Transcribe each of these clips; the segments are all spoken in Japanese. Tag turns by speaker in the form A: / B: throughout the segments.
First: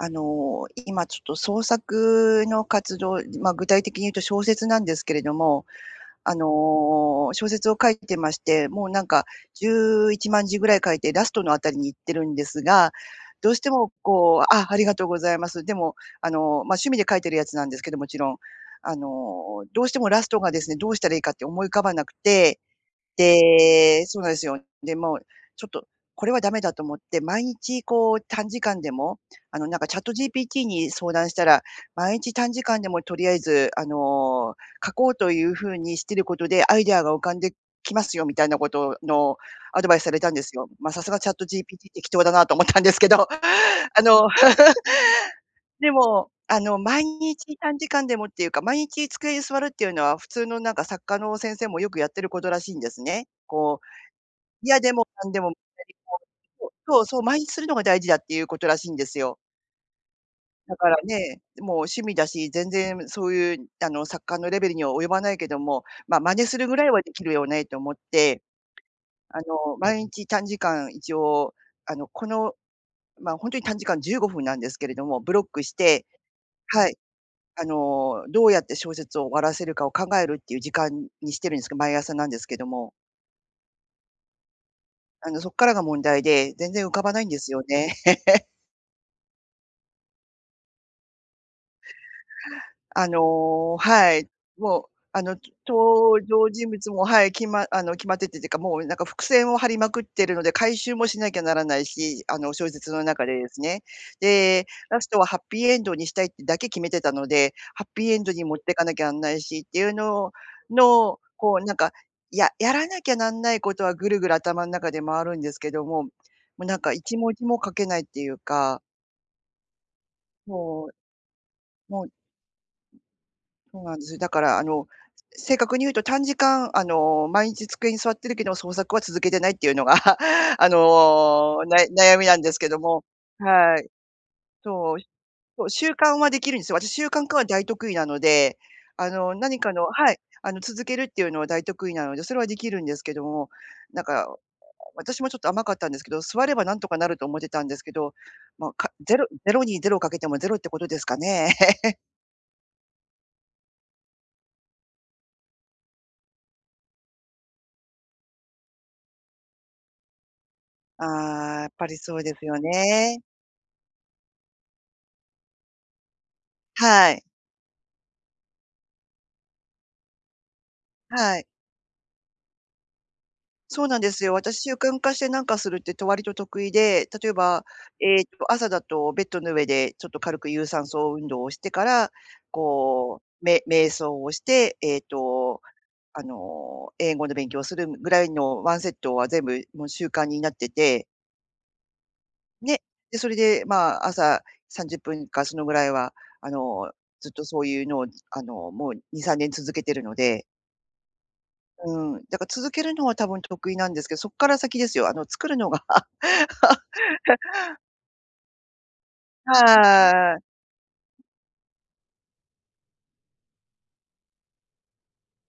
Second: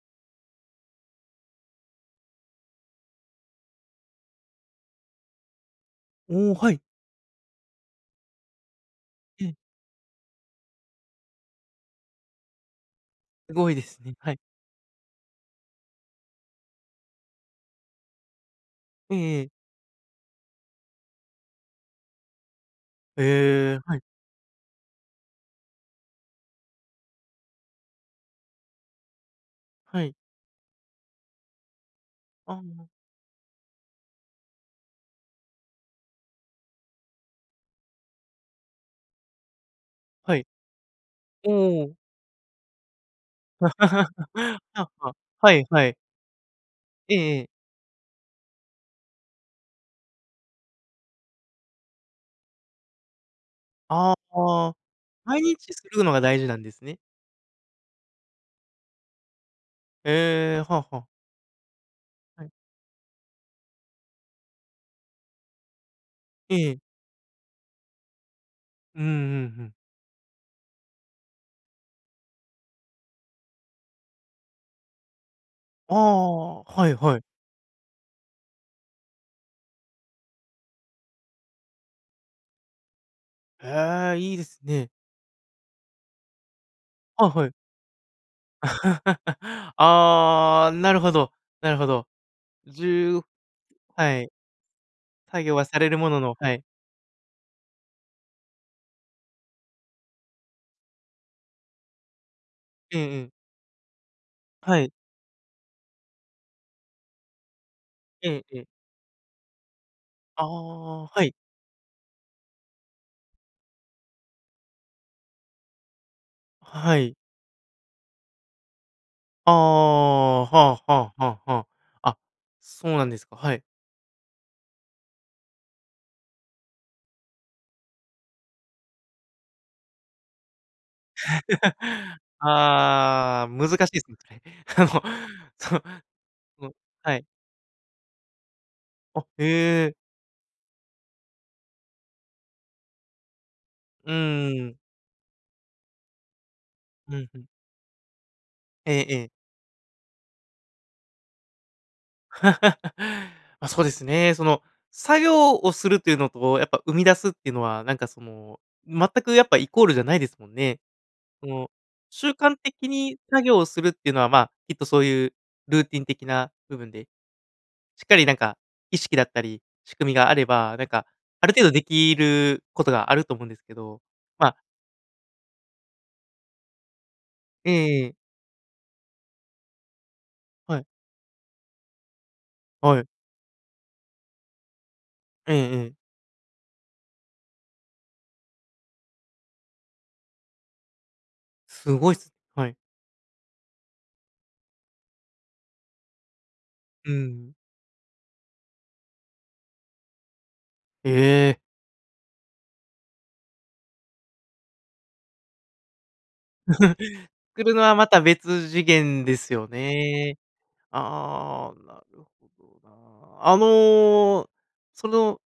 A: あの、今ちょっと創作の活動、まあ、具体的にいうと小説なんですけれども。あ
B: おお、はい。
A: の、小説を書いてまして、もうなんか
B: ええ。
A: 11万字ぐらい書いて、ラストのあたりに行ってるんですが、どう
B: す
A: して
B: ごいで
A: も
B: すね。はい。
A: こうあ、ありがとうございます。でも、あの、ま、趣味で書いてるやつなんですけど、もちろん。あ
B: ええええ。
A: の、どうしてもラストがですね、どうしたらいいかって思い浮かばなくて。
B: ええ、はい。
A: でそうなんすよ。で、もうちょっとこれはダメだと思って、毎日こう、短時間でも、あの、なんかチャッ
B: は
A: ト
B: い。
A: GPT に相談したら、まいんち短
B: あ
A: 時間
B: あ。
A: でもとりあえず、あの、書こうという風にしてることで、アイデアが浮かんできますよみたいなことをのアドバイスされたん
B: は
A: で
B: い。
A: すよ。ま、さすがチャット
B: おお、
A: GPT
B: お。
A: 適当だなと思ったんですけど。あの、
B: はは、は いは
A: で
B: い。
A: も、あの、毎
B: ええええ。
A: 日短時間でもっていうか、毎日机に座るっていうのは、普通のなんか作家の先生もよくやってることらしいんですね。こう、
B: ああ、ぷあ。
A: 嫌でもなん
B: 毎
A: でも、な
B: 日す
A: り
B: るの
A: こ
B: が大事なん
A: う、そ
B: で
A: う、
B: すね。
A: そうそう、毎日するのが大事だっていうことらしいんですよ。
B: ええ、
A: だ
B: は
A: から
B: は。
A: ね、もう趣味だ
B: は
A: し、
B: い。
A: 全然そういう、あの、作家のレベルには及ばないけども、ま、真似する
B: え
A: ぐ
B: え。
A: らいはできるよねと思って。
B: うんう
A: あ
B: んうん。
A: の、毎日短時間、一応、あの、この、ま、ほんとに短時間、15分なんですけれども、ブロックし
B: あ
A: て
B: あ、
A: は
B: はい
A: い。
B: はい。
A: あの、どうやって小説を終わらせるかを考えるっていう時間にしてるんすけど、毎朝なんですけども。
B: へえ、いいですね。
A: あの、そっからが問題で、全然浮かばないん
B: あ、
A: で
B: は
A: す
B: い。
A: よね。
B: ああ、なるほど。なるほど。じ
A: あ
B: ゅう
A: のは
B: は
A: い、
B: い。
A: もう、あの、
B: 作業はされるもの
A: 登
B: の
A: 場
B: はい。
A: 人物も、はい、きまあの、決まっててっていうか、もう、なんか、伏線を張りまくってるので回収もしなきゃならないし、あの、小説
B: うん
A: の
B: う
A: 中
B: ん。
A: でですね。で、
B: はい。
A: ラストはハッピーエンドにしたいってだけ決めてたので、ハッピーエンド
B: え
A: に持っ
B: え。
A: てかなきゃあんないしっていうのを
B: ああ、
A: の、
B: はい。
A: こうなんか、ややらなきゃなんないことは、ぐるぐる頭の中で回るんですけども、も、なんか、
B: は
A: い
B: い。
A: ちもじも書けないっていうか。
B: ああ、は
A: もう。
B: あはあはあは
A: も。
B: あ。あ、そうなんですか、はい。
A: そうなんですよ。だから、あの、正確に言うと短時間、あの、毎日机に座ってるけど、創作は続けてないっていうのが、あの、な悩 みなんですけども。
B: ああ、難し
A: は
B: い
A: い。
B: ですね。
A: そう。
B: も、
A: そ、
B: そ
A: 習慣はできるんで
B: う
A: す
B: ん、
A: よ。私、習
B: はい。
A: 慣化は大得意なので。あ
B: あ、
A: の、なにか
B: へ
A: の
B: え。
A: はい、あの、続けるっていうのは大得意なので、それはできるんですけども。なん
B: う
A: か、
B: ーん。
A: 私もちょっと甘かったんですけど、座ればなんとかなる
B: う
A: と
B: ん
A: 思
B: う
A: って
B: ん。
A: たんですけど、ま、か、
B: え
A: 0-
B: え。
A: ０に０かけても０ってことですかね。
B: ま、そうですね、その、作業をするっていうのと、やっぱ生み出すっていうのは、なんかその、全くやっぱイコールじゃないですもんね。そ
A: ああ、やっ
B: の、
A: ぱりそう
B: 習
A: です
B: 慣
A: よ
B: 的に
A: ね。
B: 作業をするっていうのは、まあ、きっとそういうルーティン的な部分で、
A: はい。
B: しっかりなんか、意識だったり仕組みがあれば、なんか、
A: はい。
B: ある程度できることがあると思うんですけ
A: そうな
B: ど。
A: んですよ。
B: まあ
A: 私、習慣化してなんかするって、と割と得意で、例えば、
B: えええ
A: え
B: え。
A: えっと、朝だとベッドの上でちょっと軽く有
B: はい。
A: 酸素運動をしてから、
B: はい。
A: こう、め瞑想をして、えっ
B: ええ
A: と、
B: ええ。
A: あの、英語の勉強をするぐらいのワンセットは全部もう習慣になってて
B: すごいすはい。
A: ね、でそれで、まあ、朝30分かそのぐらいは、あの、
B: う
A: ずっと
B: ん。
A: そういうのを、あの、もう2、3年続けてるので
B: ええ。
A: うん。だから続けるのは多分得意なんですけど、そっから先ですよ、あの作るのが
B: 作る のはまた別次元ですよね。
A: はい。
B: ああ、なるほどな。あの、その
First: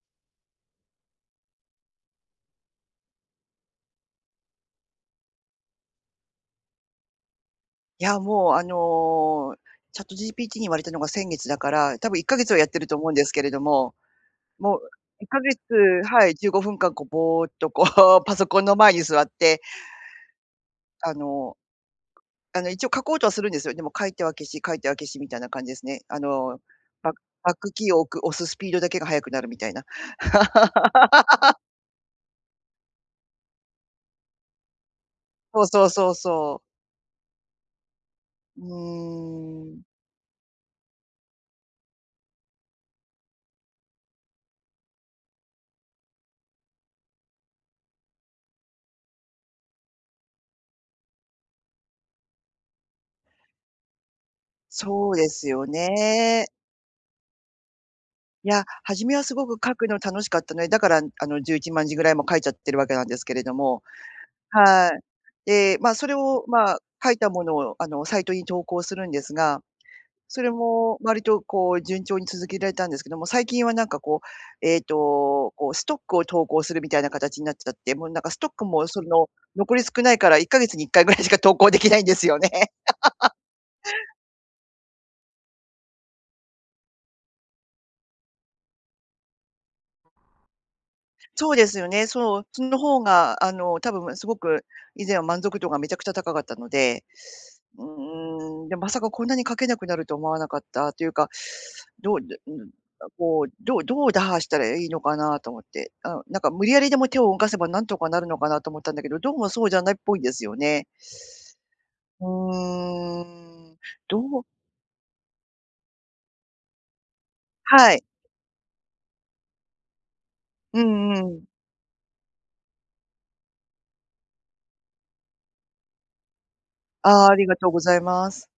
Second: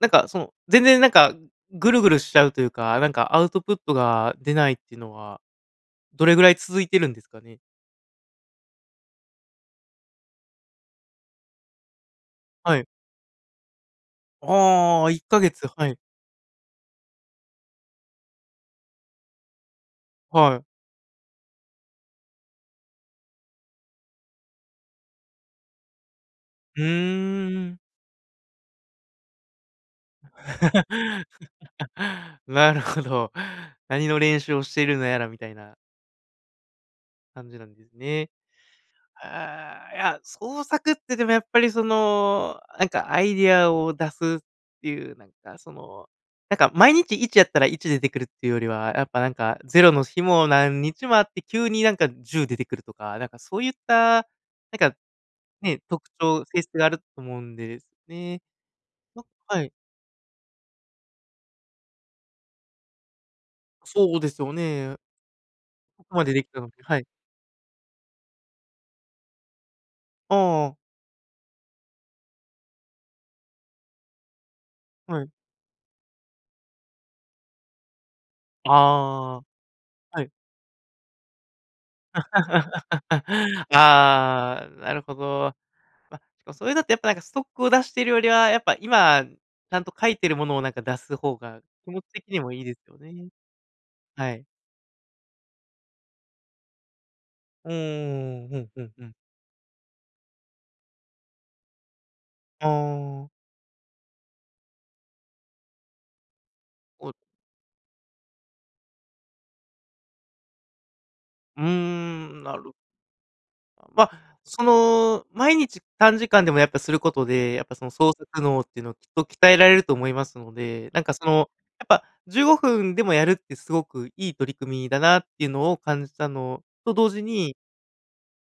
B: なんかその、全然なんか、ぐるぐるしちゃうというか、なんかアウトプットが出ないってのはどれぐらい続いてるんですかね？
A: いや、もう、あの、ChatGPT に言われたのが先月だから、多分1ヶ月はやっ
B: は
A: て
B: い。
A: ると思うんですけれども、もう
B: ああ、いっ
A: いっか
B: か
A: げ
B: げ
A: つ
B: つ、はい。
A: はい、15分間、こう、ぼおっと、こう、パソコンの前に座って、
B: はい。
A: あの、あの、一応書こうとはするんですよ。でも書いては消し、書いては消しみたいな感じですね。あの、
B: う
A: ババッ
B: ー
A: ク
B: ん。
A: キーを置く、押すスピードだけが速くなるみたいな。
B: なるほど。何の練習をしているのやらみたい
A: そう
B: な
A: そうそうそう。
B: 感じなんですね。
A: うーん。
B: ああ、いや、創作って、でも、やっぱり、その、なんか、アイデアを出すっていう、なんか、その、なんか、毎日1やったら1出てくるっていうよりは、やっぱ、なんか、0の日も何日もあって、急になんか、10出てくるとか、なんかそういった、なんか、
A: そうですよ
B: ね、特徴、
A: ね。
B: 性質があると思うんですね。
A: いや、初め
B: あ、
A: はすごく
B: はい。
A: 書くの楽しかったね、だから、あの、11万字ぐらいも書いちゃってる訳なんですけれども
B: そうですよ
A: はい。
B: ね。
A: で、ま、
B: こ
A: それ
B: こまで出
A: を、
B: 来たの
A: ま、
B: ではい。
A: 書いたものを、あの、サイトに投稿するんですが、それ
B: ああ。
A: も割と、こう、順調に続けられたんですけども、最近はなんか、こう、えっ
B: はい。
A: と、こう、ストックを投稿するみたいな形になっちゃって、もう、なんか、ストックも、その、
B: ああ、
A: 残り少ない
B: は
A: か
B: い。
A: ら1ヶ月に1回ぐらいしか投稿出来ないんですよね。
B: ああ、なるほど。ま、それだとやっぱ、なんか、ストックを出してるよりは、やっぱ、今、ちゃんと書いているものを、なんか、出す方
A: そう
B: が
A: ですよ
B: 気持ち
A: ね、
B: 的に
A: そう。
B: もい
A: そ
B: いで
A: の
B: すよ
A: 方
B: ね。
A: が、あの、多分、す
B: は
A: ご
B: い。
A: く、以前は満足度がめちゃくちゃ高かったので。
B: うー
A: う
B: ん、う
A: ーん。
B: ん
A: でも
B: う
A: ま
B: ん
A: さ
B: う
A: か
B: ん。
A: こんなに書けなくなると思わなかった、というか、どうでう
B: あ
A: ん、あ、
B: あ。
A: こう、どうどう打破したらいいのかなと思って。うん。なんか無理やりでも
B: お
A: 手を動かせば何とかなるのかなと思ったんだけど、どうもそうじゃないっぽいんですよね。
B: うー
A: う
B: ん、なる
A: ーん。
B: ま、
A: どう
B: その、毎日短時間でもやっぱすることで、やっぱ、その
A: はい。
B: 創作脳っていうのはきっと鍛えられると思いますの
A: う
B: で、なん
A: ん
B: か、
A: う
B: そ
A: ん。
B: の、やっぱ15分でもやるってすごくいい取り組みだなっていうのを感じたのと同時
A: あありが
B: に
A: とうございます。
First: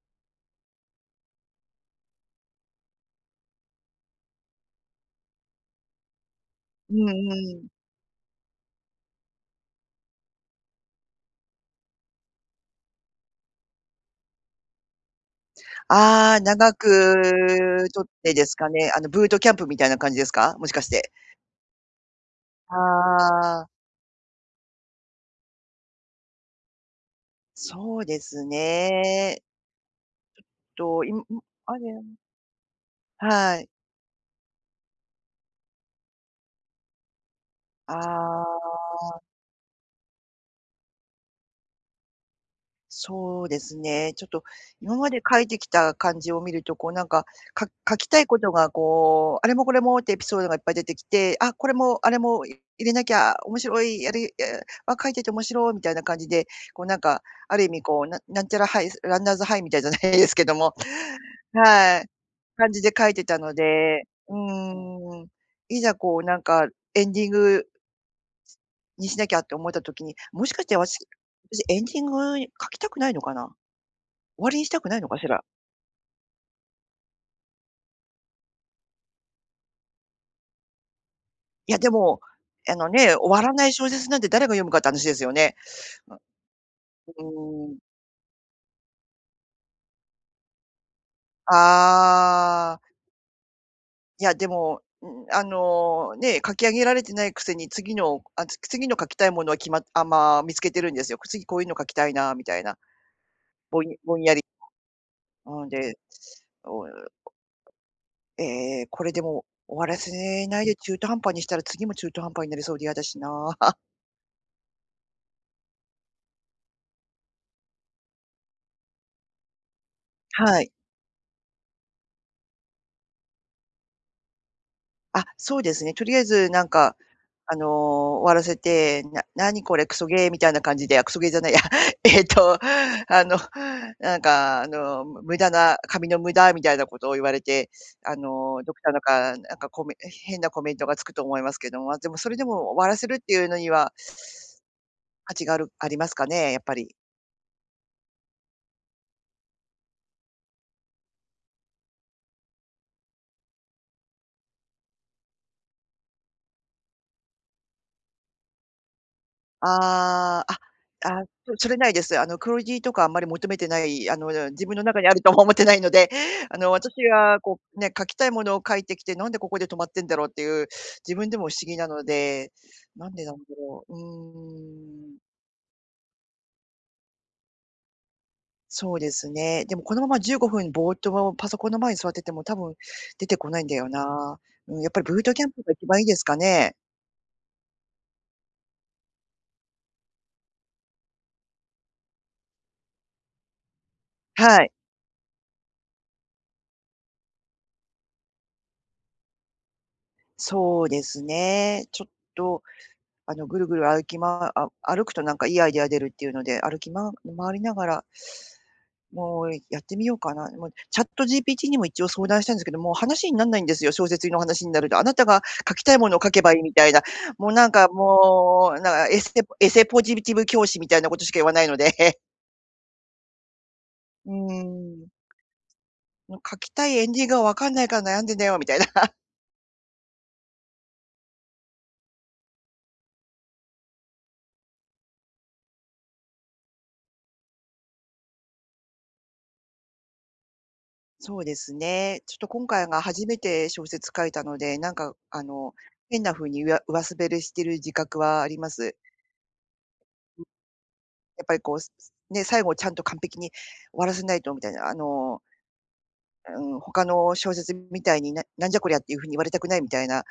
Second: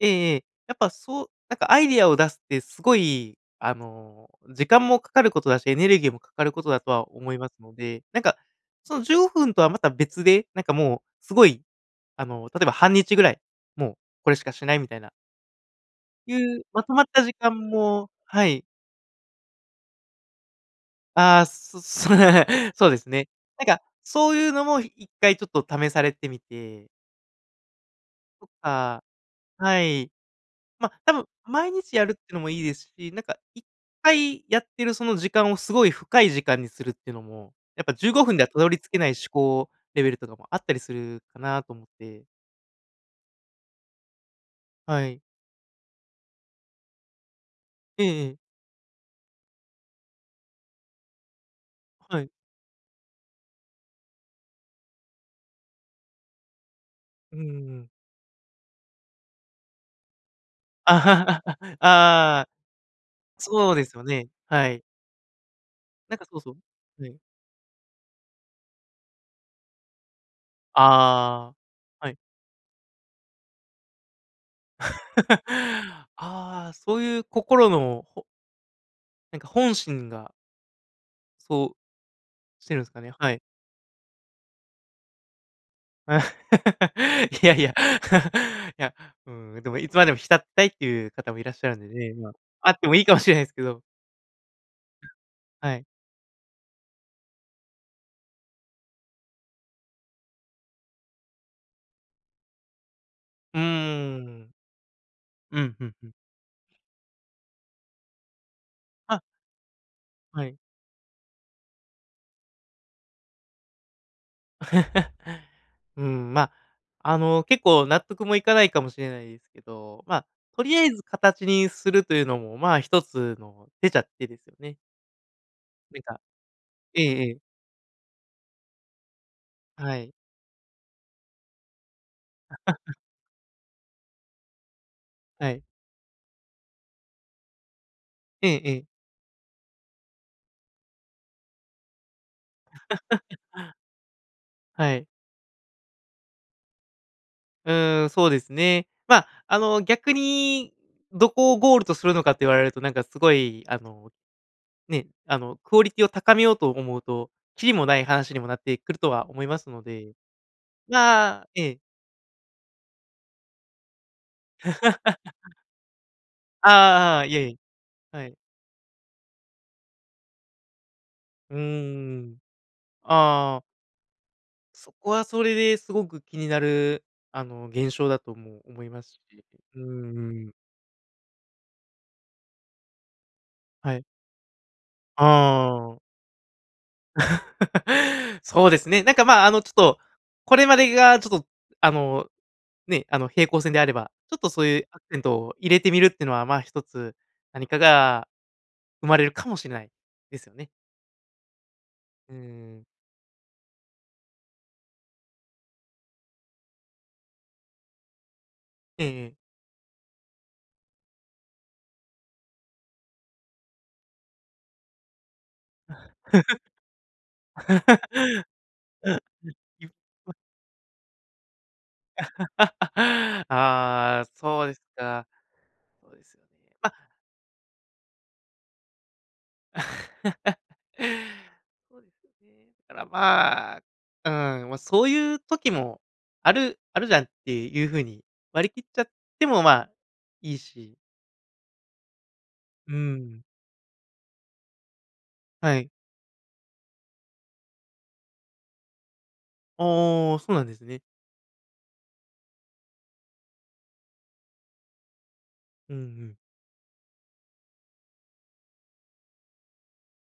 B: ええええ、やっぱそうなんかアイディアを出すってすごい、あの、時間もかかることだし、エネルギーもかかることだと
A: う
B: は
A: ん
B: 思います
A: うん。
B: ので、なんか、その15分とはまた別で、なんか、もう、すごい、あの、例えば半日ぐらい、もうこれしかしないみたいない
A: ああ、
B: う、
A: 長
B: ま
A: く
B: とまった時間
A: 取
B: も
A: ってで
B: は
A: す
B: い。
A: かね、あの、ブートキャンプみたいな感じですか？もしかして。
B: ああ、そっそね。そうですね。
A: あ
B: なん
A: あ。
B: か、そういうのもい1回ちょっと試されてみて。
A: そうです
B: そっか。
A: ね。
B: はい。
A: ち
B: ま、
A: ょっと
B: 多
A: いんん、
B: 分、毎
A: あれ
B: 日やるってのもいいですし、なんか
A: は
B: いっ
A: い。
B: かいやってるその時間をすごい深い時間にするっていうのも、やっぱ
A: あ
B: 15分ではたど
A: あ。
B: り着けない思考レベルとかもあったりするかなと思って。
A: そうですね、ちょっと、今
B: は
A: まで
B: い。
A: 書いてきた感じを見ると、こう、なんか、か書
B: え
A: きたい
B: え。
A: ことがこう、あれもこれもってエピソードがいっぱい出てきて、あ、これも、あれ
B: はい。
A: も、い入れなきゃ面白い、やりいあ、あ、書いてておもしろみたいな感じで、こう、なんか、
B: うー
A: ある意味
B: ん。
A: こう、ななんちゃらハイスランナーズハイみたいじゃないですけども
B: あ
A: はい、
B: あ、
A: 感じで書いてたの
B: そうですよ
A: で、
B: ね、
A: う
B: はい。
A: ーん、いざ、
B: な
A: こ
B: ん
A: う、
B: か、
A: な
B: そう
A: ん
B: そ
A: か、
B: う。
A: エ
B: は
A: ン
B: い。
A: ディングにしなきゃって思えた時に、もしかして私
B: あ
A: 私エンディン
B: あ、はい。
A: グ書きたくないのかな。終わりにしたくないのかしら。
B: ああ、そういう心のほなんか、本心が
A: い
B: そう
A: や、でも、
B: して
A: あ
B: るん
A: の
B: すかね、
A: ね、終
B: はい。
A: わらない小説なんて、誰が読むかって話ですよね。う
B: いやいや、
A: ん。うーん。
B: いや、うん、でも、いつまでも浸ってたいっていう方もいらっしゃるんでね、まあ、あ
A: あ
B: っ
A: あ。
B: てもいいかもしれないですけど。
A: いや、でも、うん、あ
B: はい。
A: のね、書き上げられてないくせに、次のあ、つ次の書きたいものは決まあ、まあ、見つけてるんですよ。次、こういうの書きたいなみたいな。
B: うー
A: ぼいんぼんやり。
B: ん。うん
A: うん、
B: う
A: で。
B: んうん。
A: ええ、これ
B: あ。
A: でも、終わらせ
B: はい。
A: ないで中途半端にしたら、次も中途半端になりそうで嫌だしな。
B: うーん、まあ、あの、結構、納得もいかないかもしれないですけど、まあ、
A: は
B: と
A: い。
B: りあえず形にするというのも、まあ、1つの手ちゃ、手ですよね。
A: あ、そうですね。と
B: ね
A: りあ
B: か、
A: えず、なんか、
B: ええええ。
A: あの、終わらせて、「な何これ、ク
B: は
A: ソ
B: い。
A: ゲー」みたいな感じで、あ、クソゲーじゃないや、えっと、あの、なんかあの、無駄
B: はい。
A: な紙の無駄みたいなことを言われて、あ
B: ええ
A: の、どっ
B: ええ。
A: かのか、なんかコメへ変なコメントがつくと思いますけども、まあでも、それでも終わらせるって いうのには
B: はい。
A: 価値があるありますかね？やっぱり。
B: うーん、そうですね。ま、あの、逆にどこをゴールとするのかって言われると、なんか、すごい、あの、ね、あの、クオリティを高めようと思うと、きりもない話にもなってくるとは思いますので、
A: ああ、あ、あ、
B: まあ
A: でも、
B: え
A: それ
B: え。
A: ないです。あの、クオリティとかあんまり求めてない、あの、自分の中にあるとも思っ てないので、あ
B: あ
A: の、私
B: あああ、い
A: が
B: え
A: こ
B: い
A: うね、書き
B: え、は
A: たい
B: い。
A: ものを書いてきて、「なんで、ここで止まってんだろう？」っていう、自分でも不
B: うー
A: 思議なの
B: ん。
A: で、なんでなんだ
B: ああ。
A: ろう。う
B: そこ
A: ーん。
B: はそれですごく気になる、あの、現象だとも思い
A: そう
B: ま
A: で
B: す
A: す
B: し、
A: ね。で
B: う
A: も、このままじゅうご
B: ーん。
A: ふんぼーっとパソコンの前に座ってても多分出てこないんだよ
B: はい。
A: な。うん、やっぱりブートキャンプが一
B: ああ。
A: 番いいですかね？
B: そうですね。なんか、ま、あの、ちょっと、これまでがちょっと、あの、ね、あの、平行線であれば、ちょっと、
A: は
B: そう
A: い。
B: いうアクセントを入れてみるってのは、まあ、一つ何かが生まれるかもしれない、ですよね。
A: そうですね。ちょっ
B: うー
A: と、
B: ん。
A: あの、ぐるぐる歩きまあ、歩くと何かいいアイディア出るっていうので、歩きま回りながら
B: ええええ。
A: もう、やってみようかな。もう、ChatGPT にも一応相談したんですけど、もう、話になんないんですよ、小説の話になると。「あなたが書きたいものを書けばいい」みたいな。もう、なんか、もう、なんか、えすて似非ポジティ ブ教師みたいなことしか言わないので。
B: ああ、
A: うー
B: そうです
A: ん。
B: か。そうです
A: もう、
B: よね、
A: 「書きた
B: ま
A: いエンディングが分かんないから悩んでんだよ」みたいな。
B: そうですよね。ただ、ま、うん、ま、そういう時もある、あるじゃんっていう風に割り切っちゃっても、ま、いいし。
A: そうですね。ちょっと今回
B: うー
A: が初め
B: ん。
A: て小説書いたので、なんか、あの、
B: はい。
A: 変な風にいわ上滑れしてる自覚はあります。
B: ああ、そうなんですね。
A: やっぱりこう、ね、最後ちゃんと完璧に終わらせないとみたいな。あの
B: うんうん。
A: うーん、他の小説みたいに、ななんじゃこりゃっていう風に言われたくないみたいな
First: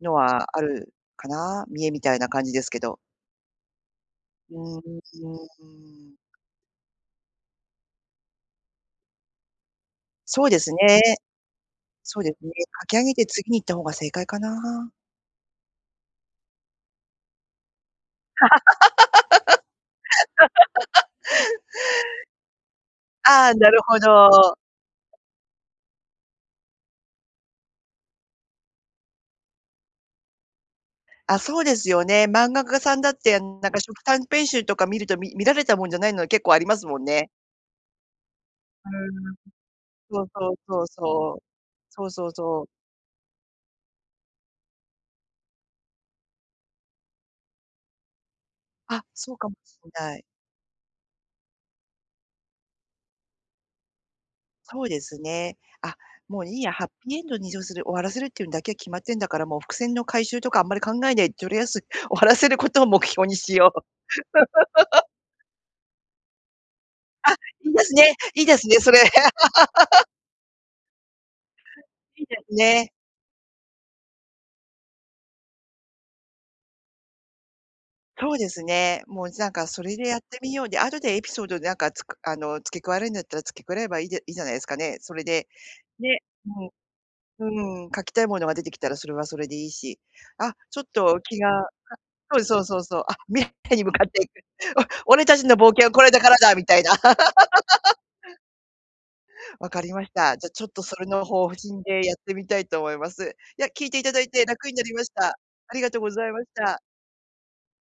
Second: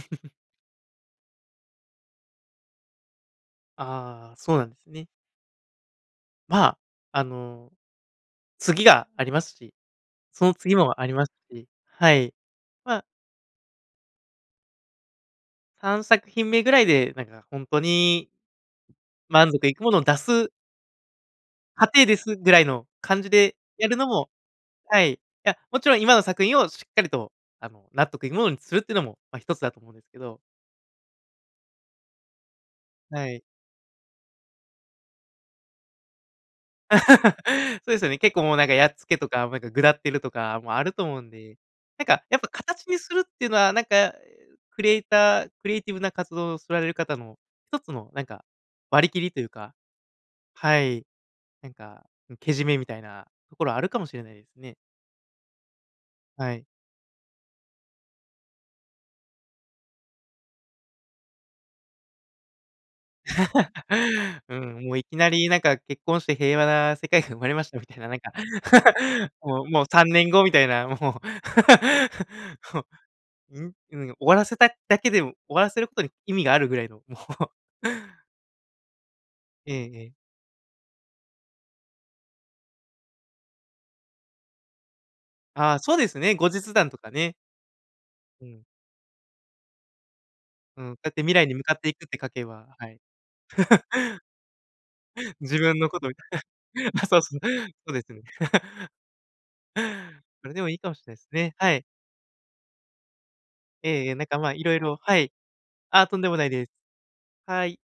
A: の はあるかな。見栄みたいな感じですけど。
B: ああ、
A: う
B: そうなんで
A: ー
B: す
A: ん、う
B: ね。
A: ーん。
B: ま、あの、次がありますし、そ
A: そう
B: の
A: です
B: 次
A: ね。
B: もありますし、は
A: そうで
B: い。
A: すね、書き上
B: ま
A: げて次に行った方が正解かな。
B: 三作品目ぐらいで、なんか本当に満足いくものを出す過程ですぐらいの 感じ
A: ああ、
B: で
A: なる
B: やる
A: ほ
B: のも
A: ど。
B: はい、いや、もちろん今の作品をしっかりと、あの、納得いくものにするっていうのも、ま、一つだと思うんですけど。
A: あ、そうですよね。漫画家さんだっ
B: は
A: て、
B: い。
A: ん、なんか、初期短編集とか見ると、み見られたもんじゃないのは結構ありますもんね。
B: そうですよね。結構、もう、なんか、や
A: う
B: っつけと
A: ーん、
B: か、なんか、ぐだってる
A: そう
B: と
A: そう
B: かも
A: そ
B: あ
A: う
B: ると思うん
A: そう。
B: で、な
A: そ
B: ん
A: う
B: か、
A: そう
B: やっぱ
A: そう。
B: 形にするっていうのは、なんか、クリエイター、クリエイティブな活動をされる方の1つの、なんか、
A: あ、
B: 割り切り
A: そう
B: とい
A: か
B: う
A: も
B: か、
A: しんない。
B: はい、なんか、けじめみたいなところあるかもしれないですね。
A: そうですね。あ、もう、
B: は
A: いい
B: い。
A: や、ハッピーエンドに移譲する、終わらせるっていうんだけは決まってんだから、もう、伏線の回収とかあんまり考えない、とりあえず、終わらせることを目標にしよう。
B: うん、もう、いきなり、なんか、結婚して平和な世界が
A: あ、
B: 生まれま
A: い
B: し
A: い
B: た
A: で
B: み
A: す
B: たいな、
A: ね、
B: なんか、
A: いいですね、それ。
B: もうもうさ んねんごみたいな、もう。
A: いいです ね。
B: うん、終わらせただけでも、終わらせることに意味があるぐらいの、もう。
A: そうですね。もう、じゃんか、
B: え
A: そ
B: え
A: れ
B: え
A: で
B: え。
A: やってみよう。で、後でエピソードで何か、つくあの、付け加えるんだったら付け加えればいいいいじゃないすかね。それで、
B: ああ、そうです
A: ね、
B: ね、後日談とかね。
A: うん。うーん、書きたいも
B: う
A: のが出
B: ん。
A: てきたらそれはそれでいいし。あ、ちょ
B: う
A: っ
B: ん、そうやっ
A: と、
B: て未
A: 気
B: 来に向
A: が、
B: かっていくって書
A: そう
B: け
A: そう
B: ば、
A: そう
B: はい。
A: そう、あ、メッカに向かっていく。お俺た ちの
B: 自
A: 冒
B: 分
A: 険
B: の
A: は
B: こ
A: こ
B: と。
A: れだからだみたいな。
B: あ、そうす、そう ですね。
A: 分かりました。じ
B: そ
A: ゃ、
B: れで
A: ちょ
B: も
A: っ
B: いい
A: と、
B: かも
A: そ
B: し
A: れ
B: んない
A: の
B: す
A: 方
B: ね。は
A: 針
B: い。
A: でやってみたいと思います。いや、聞い
B: え
A: てい
B: ええ
A: た
B: え。
A: だ
B: なん
A: い
B: か、
A: て
B: ま、
A: 楽
B: 色
A: になり
B: 々、
A: まし
B: はい。
A: た。ありがとう
B: あ、
A: ご
B: とん
A: ざ
B: で
A: い
B: も
A: ま
B: な
A: し
B: いです。
A: た。
B: はい。